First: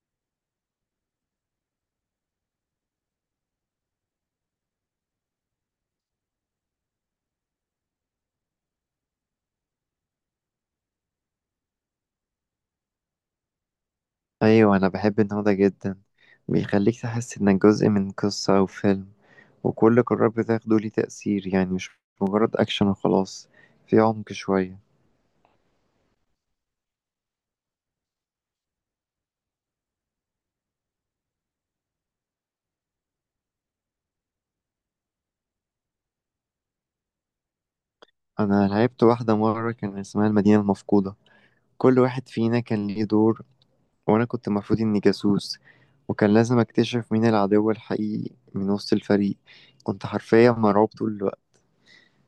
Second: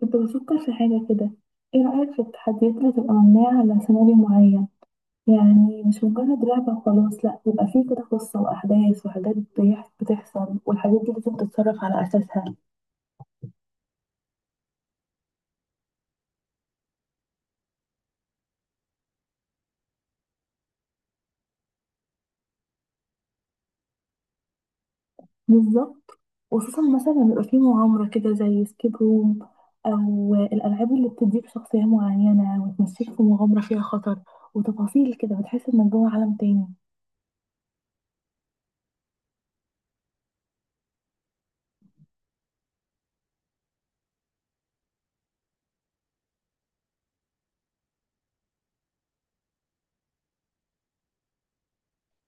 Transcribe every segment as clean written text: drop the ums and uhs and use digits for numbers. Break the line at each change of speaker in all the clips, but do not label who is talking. كنت بفكر في حاجة كده. ايه رأيك في التحديات اللي تبقى مبنية على سيناريو معين؟ يعني مش مجرد لعبة وخلاص، لأ، بيبقى فيه كده قصة وأحداث وحاجات بتحصل والحاجات دي لازم تتصرف على أساسها.
ايوه، انا بحب النوع ده جدا. بيخليك تحس انك جزء من قصة او فيلم، وكل قرار بتاخده ليه تأثير، يعني مش مجرد اكشن وخلاص، في عمق شوية.
بالظبط. وخصوصا مثلا بيبقى فيه مغامرة كده زي سكيب روم، أو الألعاب اللي بتديك شخصية معينة وتمشيك في مغامرة فيها خطر وتفاصيل كده، بتحس إنك جوه عالم تاني.
انا لعبت واحدة مرة كان اسمها المدينة المفقودة، كل واحد فينا كان ليه دور، وانا كنت المفروض اني جاسوس، وكان لازم اكتشف مين العدو الحقيقي من وسط الفريق. كنت حرفيا مرعوب طول الوقت.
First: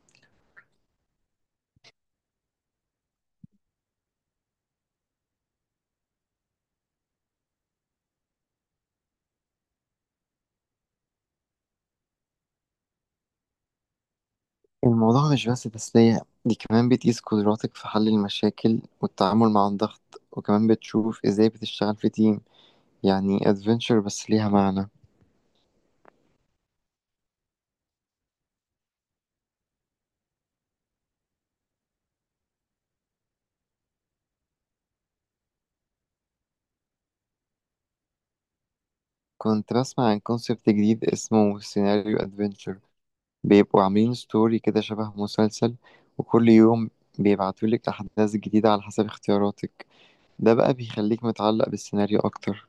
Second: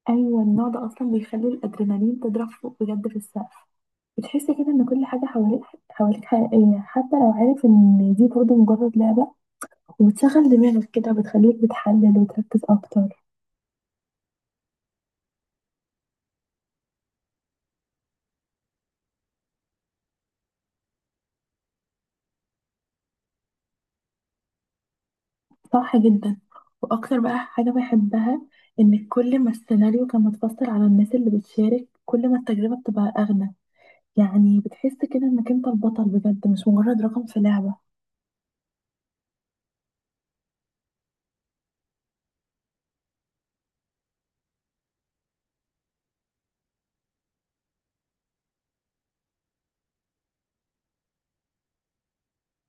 ايوه، النوع ده اصلا بيخلي الادرينالين تضرب فوق بجد في السقف. بتحس كده ان كل حاجه حواليك حقيقيه، حتى لو عارف ان دي برضه مجرد لعبه. وبتشغل دماغك كده، وبتخليك بتحلل وتركز اكتر.
الموضوع مش بس تسلية، دي كمان بتقيس قدراتك في حل المشاكل والتعامل مع الضغط، وكمان بتشوف ازاي بتشتغل في تيم. يعني ادفنتشر بس ليها معنى.
صح جدا. واكتر بقى حاجه بحبها، ان كل ما السيناريو كان متفصل على الناس اللي بتشارك، كل ما التجربه بتبقى اغنى. يعني بتحس كده انك انت البطل بجد، مش مجرد رقم في لعبه.
كنت بسمع عن كونسبت جديد اسمه سيناريو ادفنتشر، بيبقوا عاملين ستوري كده شبه مسلسل، وكل يوم بيبعتولك أحداث جديدة على حسب اختياراتك. ده بقى بيخليك متعلق بالسيناريو أكتر.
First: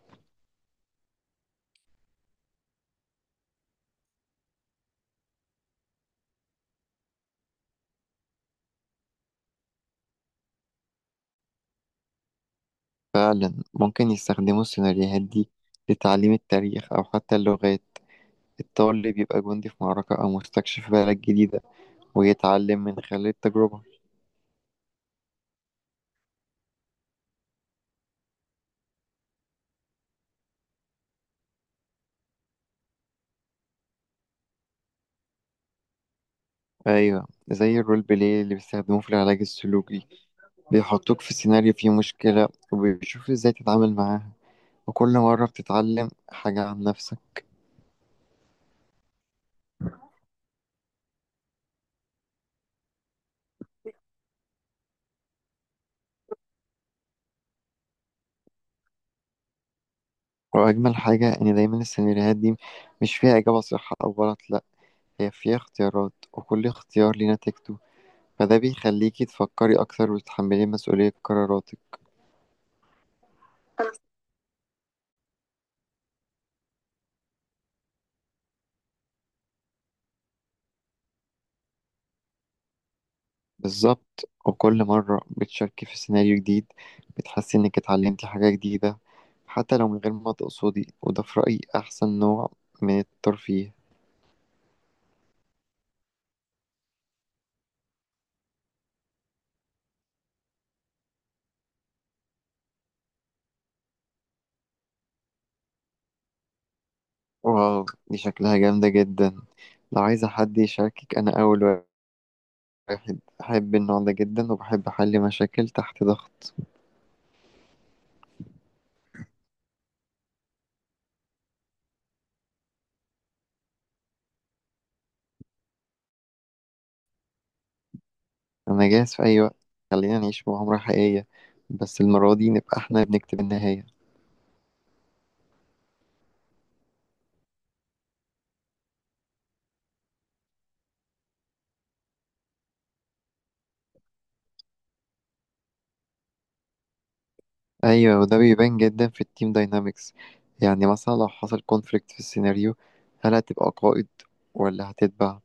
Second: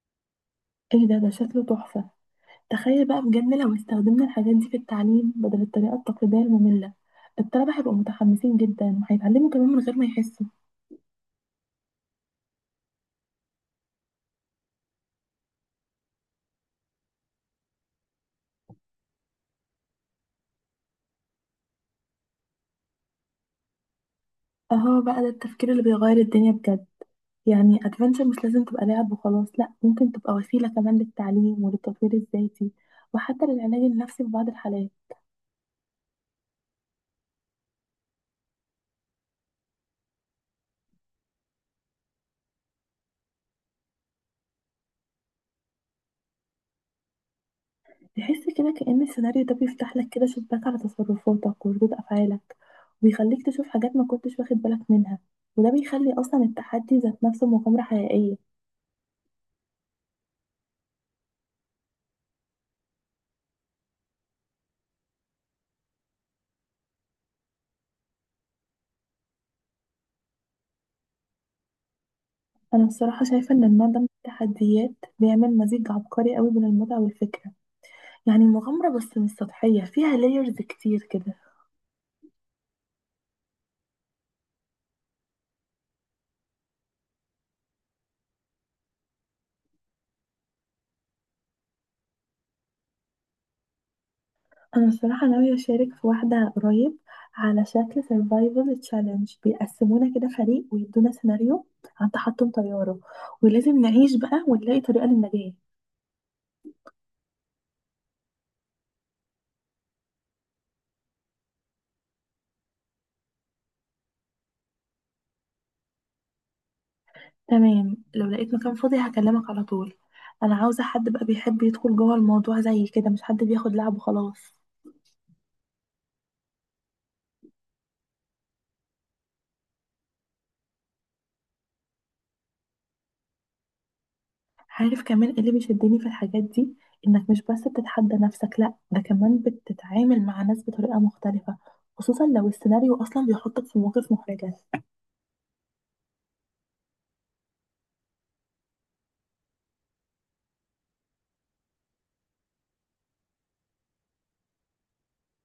ايه ده؟ ده شكله تحفه. تخيل بقى بجد لو استخدمنا الحاجات دي في التعليم بدل الطريقة التقليدية المملة، الطلبة هيبقوا متحمسين جدا وهيتعلموا كمان من غير ما يحسوا.
فعلا ممكن يستخدموا السيناريوهات دي لتعليم التاريخ أو حتى اللغات، الطالب بيبقى جندي في معركة أو مستكشف في بلد جديدة، ويتعلم من خلال التجربة.
اهو بقى ده التفكير اللي بيغير الدنيا بجد. يعني ادفنتشر مش لازم تبقى لعب وخلاص، لا، ممكن تبقى وسيلة كمان للتعليم وللتطوير الذاتي، وحتى للعلاج النفسي في بعض الحالات.
أيوة، زي الرول بلاي اللي بيستخدموه في العلاج السلوكي، بيحطوك في سيناريو فيه مشكلة وبيشوف إزاي تتعامل معاها، وكل مرة بتتعلم حاجة عن نفسك.
تحس كده كأن السيناريو ده بيفتح لك كده شباك على تصرفاتك وردود أفعالك، وبيخليك تشوف حاجات ما كنتش واخد بالك منها. وده بيخلي أصلا التحدي ذات نفسه مغامرة حقيقية.
وأجمل حاجة إن دايما السيناريوهات دي مش فيها إجابة صح أو غلط، لأ، هي فيها اختيارات وكل اختيار ليه نتيجته، فده بيخليكي تفكري أكتر وتتحملي مسؤولية قراراتك.
أنا الصراحة شايفة إن النوع ده من التحديات بيعمل مزيج عبقري قوي بين المتعة والفكرة. يعني مغامرة بس مش سطحية، فيها لايرز كتير كده.
بالظبط، وكل مرة بتشاركي في سيناريو جديد بتحسي إنك اتعلمتي حاجة جديدة، حتى لو من غير ما تقصدي، وده في رأيي أحسن نوع من الترفيه.
أنا الصراحة ناوية أشارك في واحدة قريب، على شكل survival challenge. بيقسمونا كده فريق ويدونا سيناريو عن تحطم طيارة، ولازم نعيش بقى ونلاقي طريقة للنجاة.
واو، دي شكلها جامدة جدا. لو عايزة حد يشاركك، أنا أول واحد بحب النوع ده جدا وبحب أحل مشاكل تحت ضغط.
تمام، لو لقيت مكان فاضي هكلمك على طول. أنا عاوزة حد بقى بيحب يدخل جوه الموضوع زي كده، مش حد بياخد لعب وخلاص.
أنا جاهز في أي وقت، خلينا نعيش مغامرة حقيقية، بس المرة دي نبقى احنا بنكتب النهاية.
عارف كمان ايه اللي بيشدني في الحاجات دي؟ انك مش بس بتتحدى نفسك، لا، ده كمان بتتعامل مع ناس بطريقة مختلفة، خصوصا لو السيناريو اصلا بيحطك في مواقف محرجة.
ايوه، وده بيبان جدا في التيم داينامكس. يعني مثلا لو حصل كونفليكت في السيناريو، هل هتبقى قائد ولا هتتبع؟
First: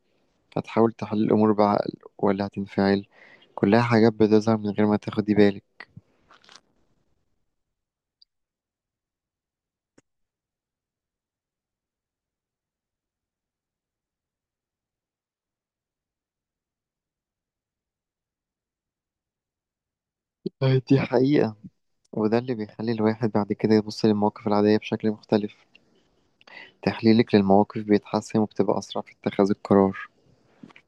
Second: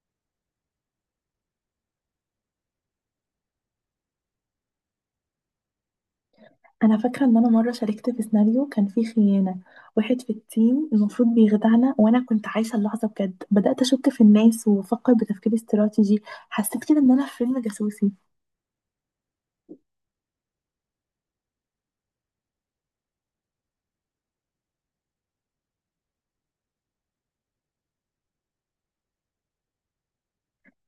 هتحاول تحل الامور بعقل ولا هتنفعل؟ كلها حاجات بتظهر من غير ما تاخدي بالك.
انا فاكرة ان انا مرة شاركت في سيناريو كان فيه خيانة، واحد في التيم المفروض بيخدعنا، وانا كنت عايشة اللحظة بجد، بدأت اشك في الناس وافكر بتفكير استراتيجي. حسيت كده ان انا في فيلم جاسوسي.
آه، دي حقيقة. وده اللي بيخلي الواحد بعد كده يبص للمواقف العادية بشكل مختلف، تحليلك للمواقف بيتحسن وبتبقى أسرع في اتخاذ القرار.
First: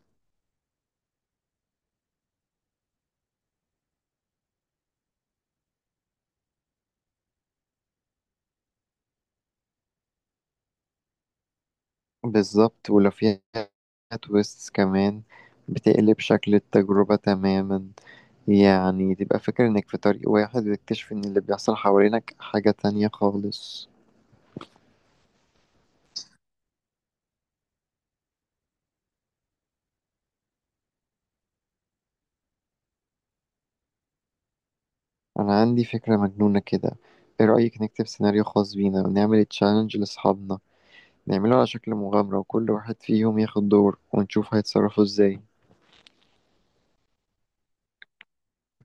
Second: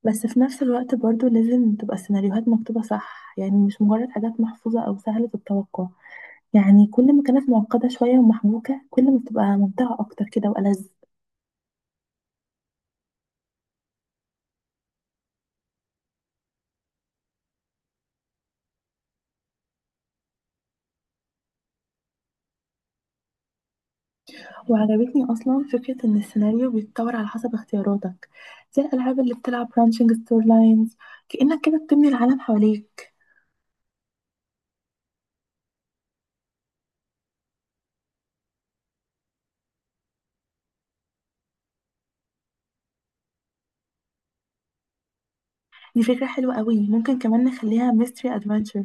بس في نفس الوقت برضو لازم تبقى السيناريوهات مكتوبة صح، يعني مش مجرد حاجات محفوظة او سهلة التوقع. يعني كل ما كانت معقدة شوية ومحبوكة، كل ما بتبقى ممتعة أكتر كده وألذ.
بالظبط، ولو فيها تويستس كمان بتقلب شكل التجربة تماما، يعني تبقى فاكر انك في طريق واحد وتكتشف ان اللي بيحصل حوالينك حاجة تانية خالص.
وعجبتني أصلا فكرة إن السيناريو بيتطور على حسب اختياراتك، زي الألعاب اللي بتلعب برانشنج ستور لاينز. كأنك كده بتبني العالم حواليك.
انا عندي فكرة مجنونة كده، ايه رأيك نكتب سيناريو خاص بينا ونعمل تشالنج لاصحابنا؟ نعمله على شكل مغامرة وكل واحد فيهم ياخد دور، ونشوف هيتصرفوا ازاي.
دي فكرة حلوة قوي. ممكن كمان نخليها ميستري أدفنتشر،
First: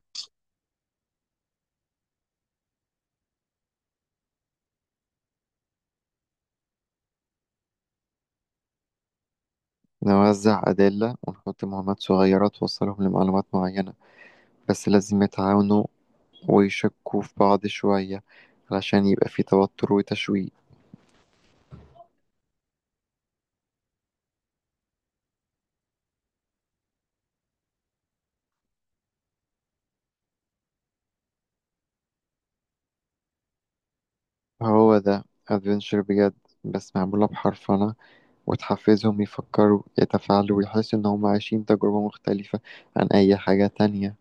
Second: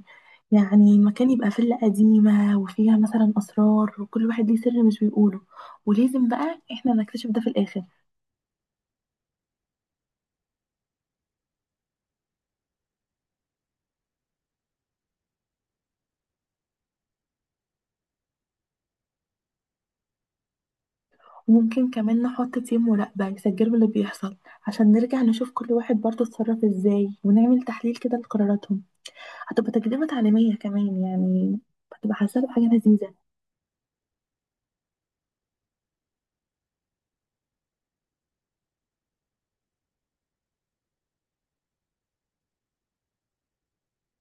يعني مكان يبقى فيلا قديمة وفيها مثلا أسرار، وكل واحد ليه سر مش بيقوله، ولازم بقى إحنا نكتشف ده في الآخر.
نوزع أدلة ونحط مهمات صغيرة توصلهم لمعلومات معينة، بس لازم يتعاونوا ويشكوا في بعض شوية، علشان يبقى في توتر وتشويق.
ممكن كمان نحط تيم مراقبة يسجلوا اللي بيحصل، عشان نرجع نشوف كل واحد برضه اتصرف ازاي، ونعمل تحليل كده لقراراتهم. هتبقى تجربة تعليمية كمان يعني، هتبقى حاسة بحاجة لذيذة.
هو ده أدفنشر بجد، بس معمولة بحرفنة، وتحفزهم يفكروا يتفاعلوا ويحسوا إن هم عايشين تجربة مختلفة عن أي حاجة تانية.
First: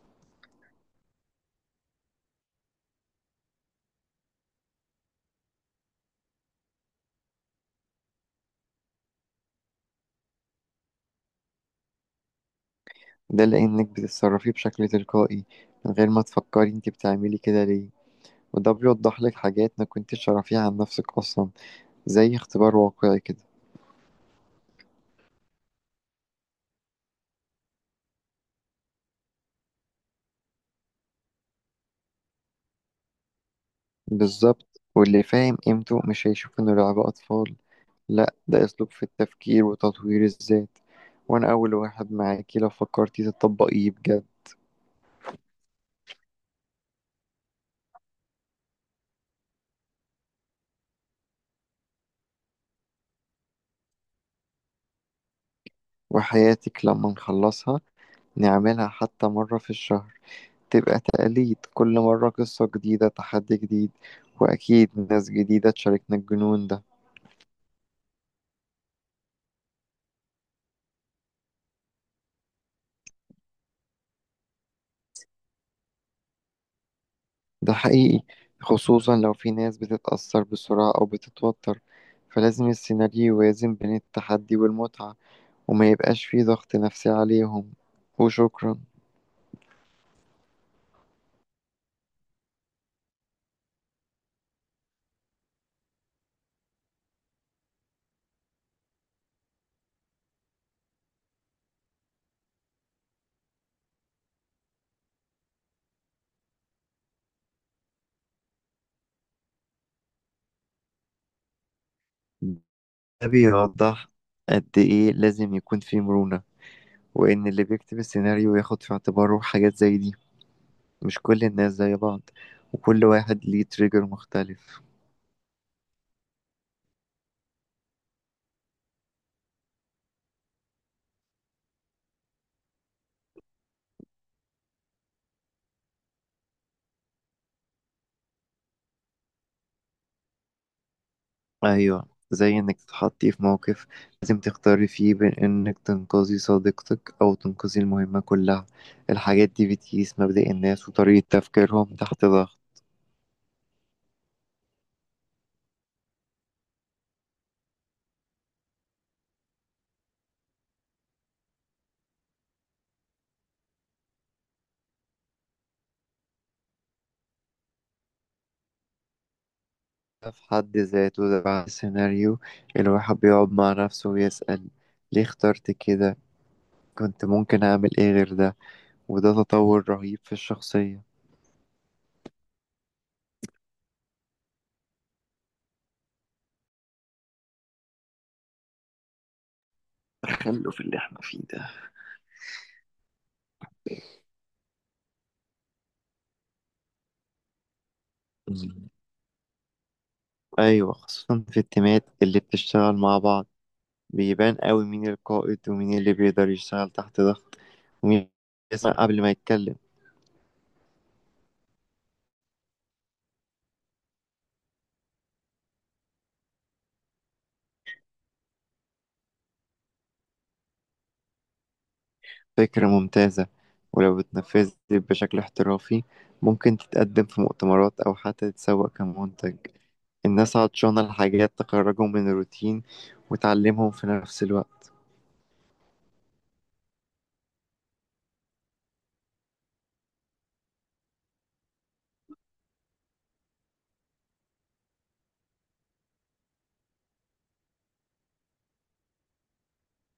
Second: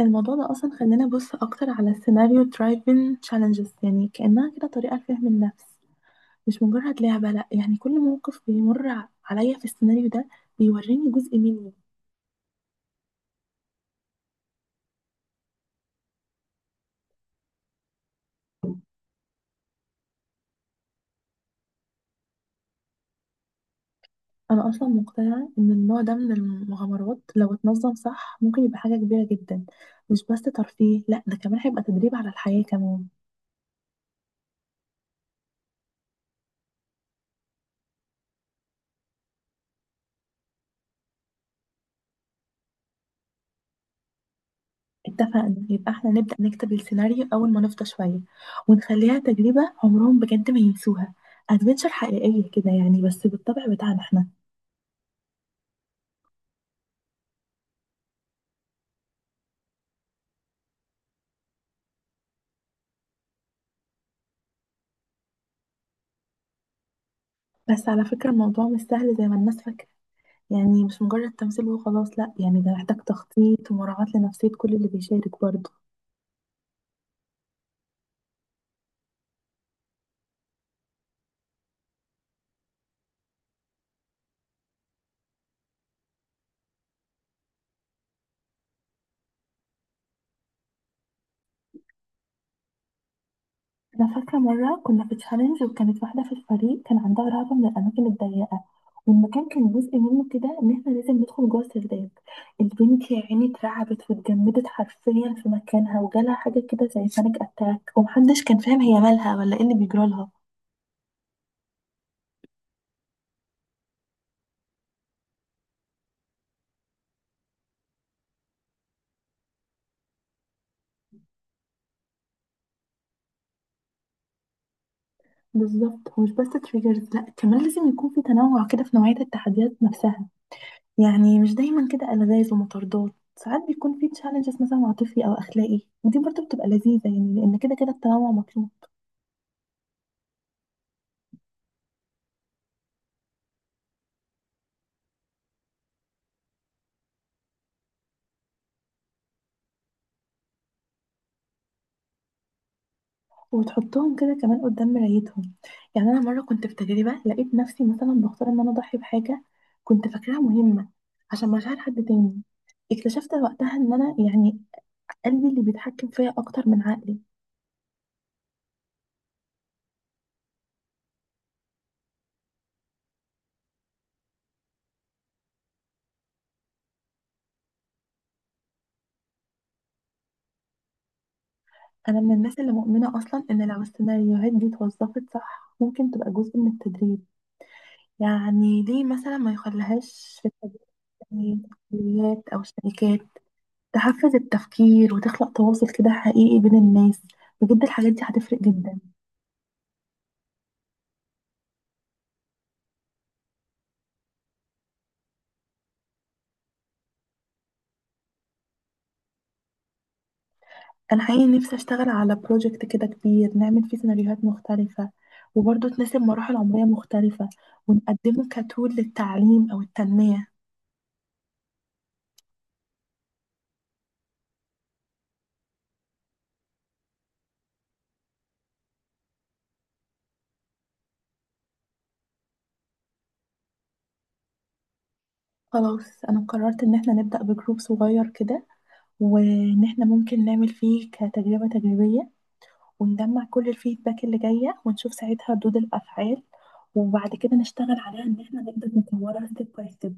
الموضوع ده أصلا خلاني أبص أكتر على السيناريو درايفين تشالنجز، يعني كأنها كده طريقة لفهم النفس، مش مجرد لعبة، لأ. يعني كل موقف بيمر عليا في السيناريو ده، بيوريني جزء مني.
ده لأنك بتتصرفي بشكل تلقائي من غير ما تفكري انت بتعملي كده ليه، وده بيوضح لك حاجات ما كنتش تعرفيها عن نفسك أصلا، زي اختبار واقعي كده.
أنا أصلا مقتنعة إن النوع ده من المغامرات لو اتنظم صح ممكن يبقى حاجة كبيرة جدا، مش بس ترفيه، لأ، ده كمان هيبقى تدريب على الحياة كمان.
بالظبط، واللي فاهم قيمته مش هيشوف إنه لعبة أطفال، لأ، ده أسلوب في التفكير وتطوير الذات، وأنا أول واحد معاكي لو فكرتي تطبقيه بجد.
اتفقنا. يبقى احنا نبدأ نكتب السيناريو أول ما نفضى شوية، ونخليها تجربة عمرهم بجد ما ينسوها. أدفنتشر حقيقية كده يعني، بس بالطبع بتاعنا احنا.
وحياتك لما نخلصها نعملها حتى مرة في الشهر، تبقى تقاليد، كل مرة قصة جديدة، تحدي جديد، وأكيد ناس جديدة تشاركنا الجنون ده.
بس على فكرة، الموضوع مش سهل زي ما الناس فاكرة. يعني مش مجرد تمثيل وخلاص، لأ، يعني ده محتاج تخطيط ومراعاة لنفسية كل اللي بيشارك برضه.
ده حقيقي، خصوصا لو في ناس بتتأثر بسرعة أو بتتوتر، فلازم السيناريو يوازن بين التحدي والمتعة، وما يبقاش فيه ضغط نفسي عليهم. وشكرا.
أنا فاكرة مرة كنا في تشالنج، وكانت واحدة في الفريق كان عندها رهبة من الأماكن الضيقة، والمكان كان جزء منه كده إن إحنا لازم ندخل جوه السرداب. البنت يا عيني اترعبت واتجمدت حرفيا في مكانها، وجالها حاجة كده زي بانيك أتاك، ومحدش كان فاهم هي مالها ولا إيه اللي بيجرالها.
ده بيوضح قد إيه لازم يكون في مرونة، وإن اللي بيكتب السيناريو ياخد في اعتباره حاجات زي دي، مش كل الناس زي بعض، وكل واحد ليه تريجر مختلف.
بالظبط. ومش بس تريجرز، لأ، كمان لازم يكون في تنوع كده في نوعية التحديات نفسها. يعني مش دايما كده ألغاز ومطاردات، ساعات بيكون في تشالنجز مثلا عاطفي أو أخلاقي، ودي برضه بتبقى لذيذة يعني، لأن كده كده التنوع مطلوب.
أيوة، زي إنك تتحطي في موقف لازم تختاري فيه بين إنك تنقذي صديقتك أو تنقذي المهمة كلها، الحاجات دي بتقيس مبدأ الناس وطريقة تفكيرهم تحت ضغط.
وبتحطهم كده كمان قدام مرايتهم. يعني انا مره كنت في تجربه لقيت نفسي مثلا بختار ان انا اضحي بحاجه كنت فاكراها مهمه عشان مشاعر حد تاني. اكتشفت وقتها ان انا يعني قلبي اللي بيتحكم فيا اكتر من عقلي.
ده في حد ذاته، ده بعد السيناريو الواحد بيقعد مع نفسه ويسأل، ليه اخترت كده؟ كنت ممكن أعمل إيه غير ده؟ وده تطور رهيب في الشخصية.
انا من الناس اللي مؤمنه اصلا ان لو السيناريوهات دي اتوظفت صح ممكن تبقى جزء من التدريب. يعني ليه مثلا ما يخليهاش في
تخلف اللي احنا فيه ده.
التدريبات او الشركات تحفز التفكير وتخلق تواصل كده حقيقي بين الناس؟ بجد الحاجات دي هتفرق
مم.
جدا.
أيوة، خصوصا في التيمات اللي بتشتغل مع بعض، بيبان قوي مين القائد، ومين اللي بيقدر يشتغل تحت ضغط، ومين يسمع قبل ما يتكلم.
انا حقيقي نفسي اشتغل على بروجكت كده كبير، نعمل فيه سيناريوهات مختلفة، وبرضه تناسب مراحل عمرية مختلفة، ونقدمه كتول للتعليم او التنمية.
فكرة ممتازة، ولو اتنفذت بشكل احترافي، ممكن تتقدم في مؤتمرات أو حتى تتسوق كمنتج. الناس عطشانة لحاجات تخرجهم من الروتين وتعلمهم في نفس الوقت.
خلاص، انا قررت ان احنا نبدأ بجروب صغير كده، وان احنا ممكن نعمل فيه كتجربة تجريبية، ونجمع كل الفيدباك اللي جاية ونشوف ساعتها ردود الافعال. وبعد كده نشتغل عليها ان احنا نقدر نطورها ستيب باي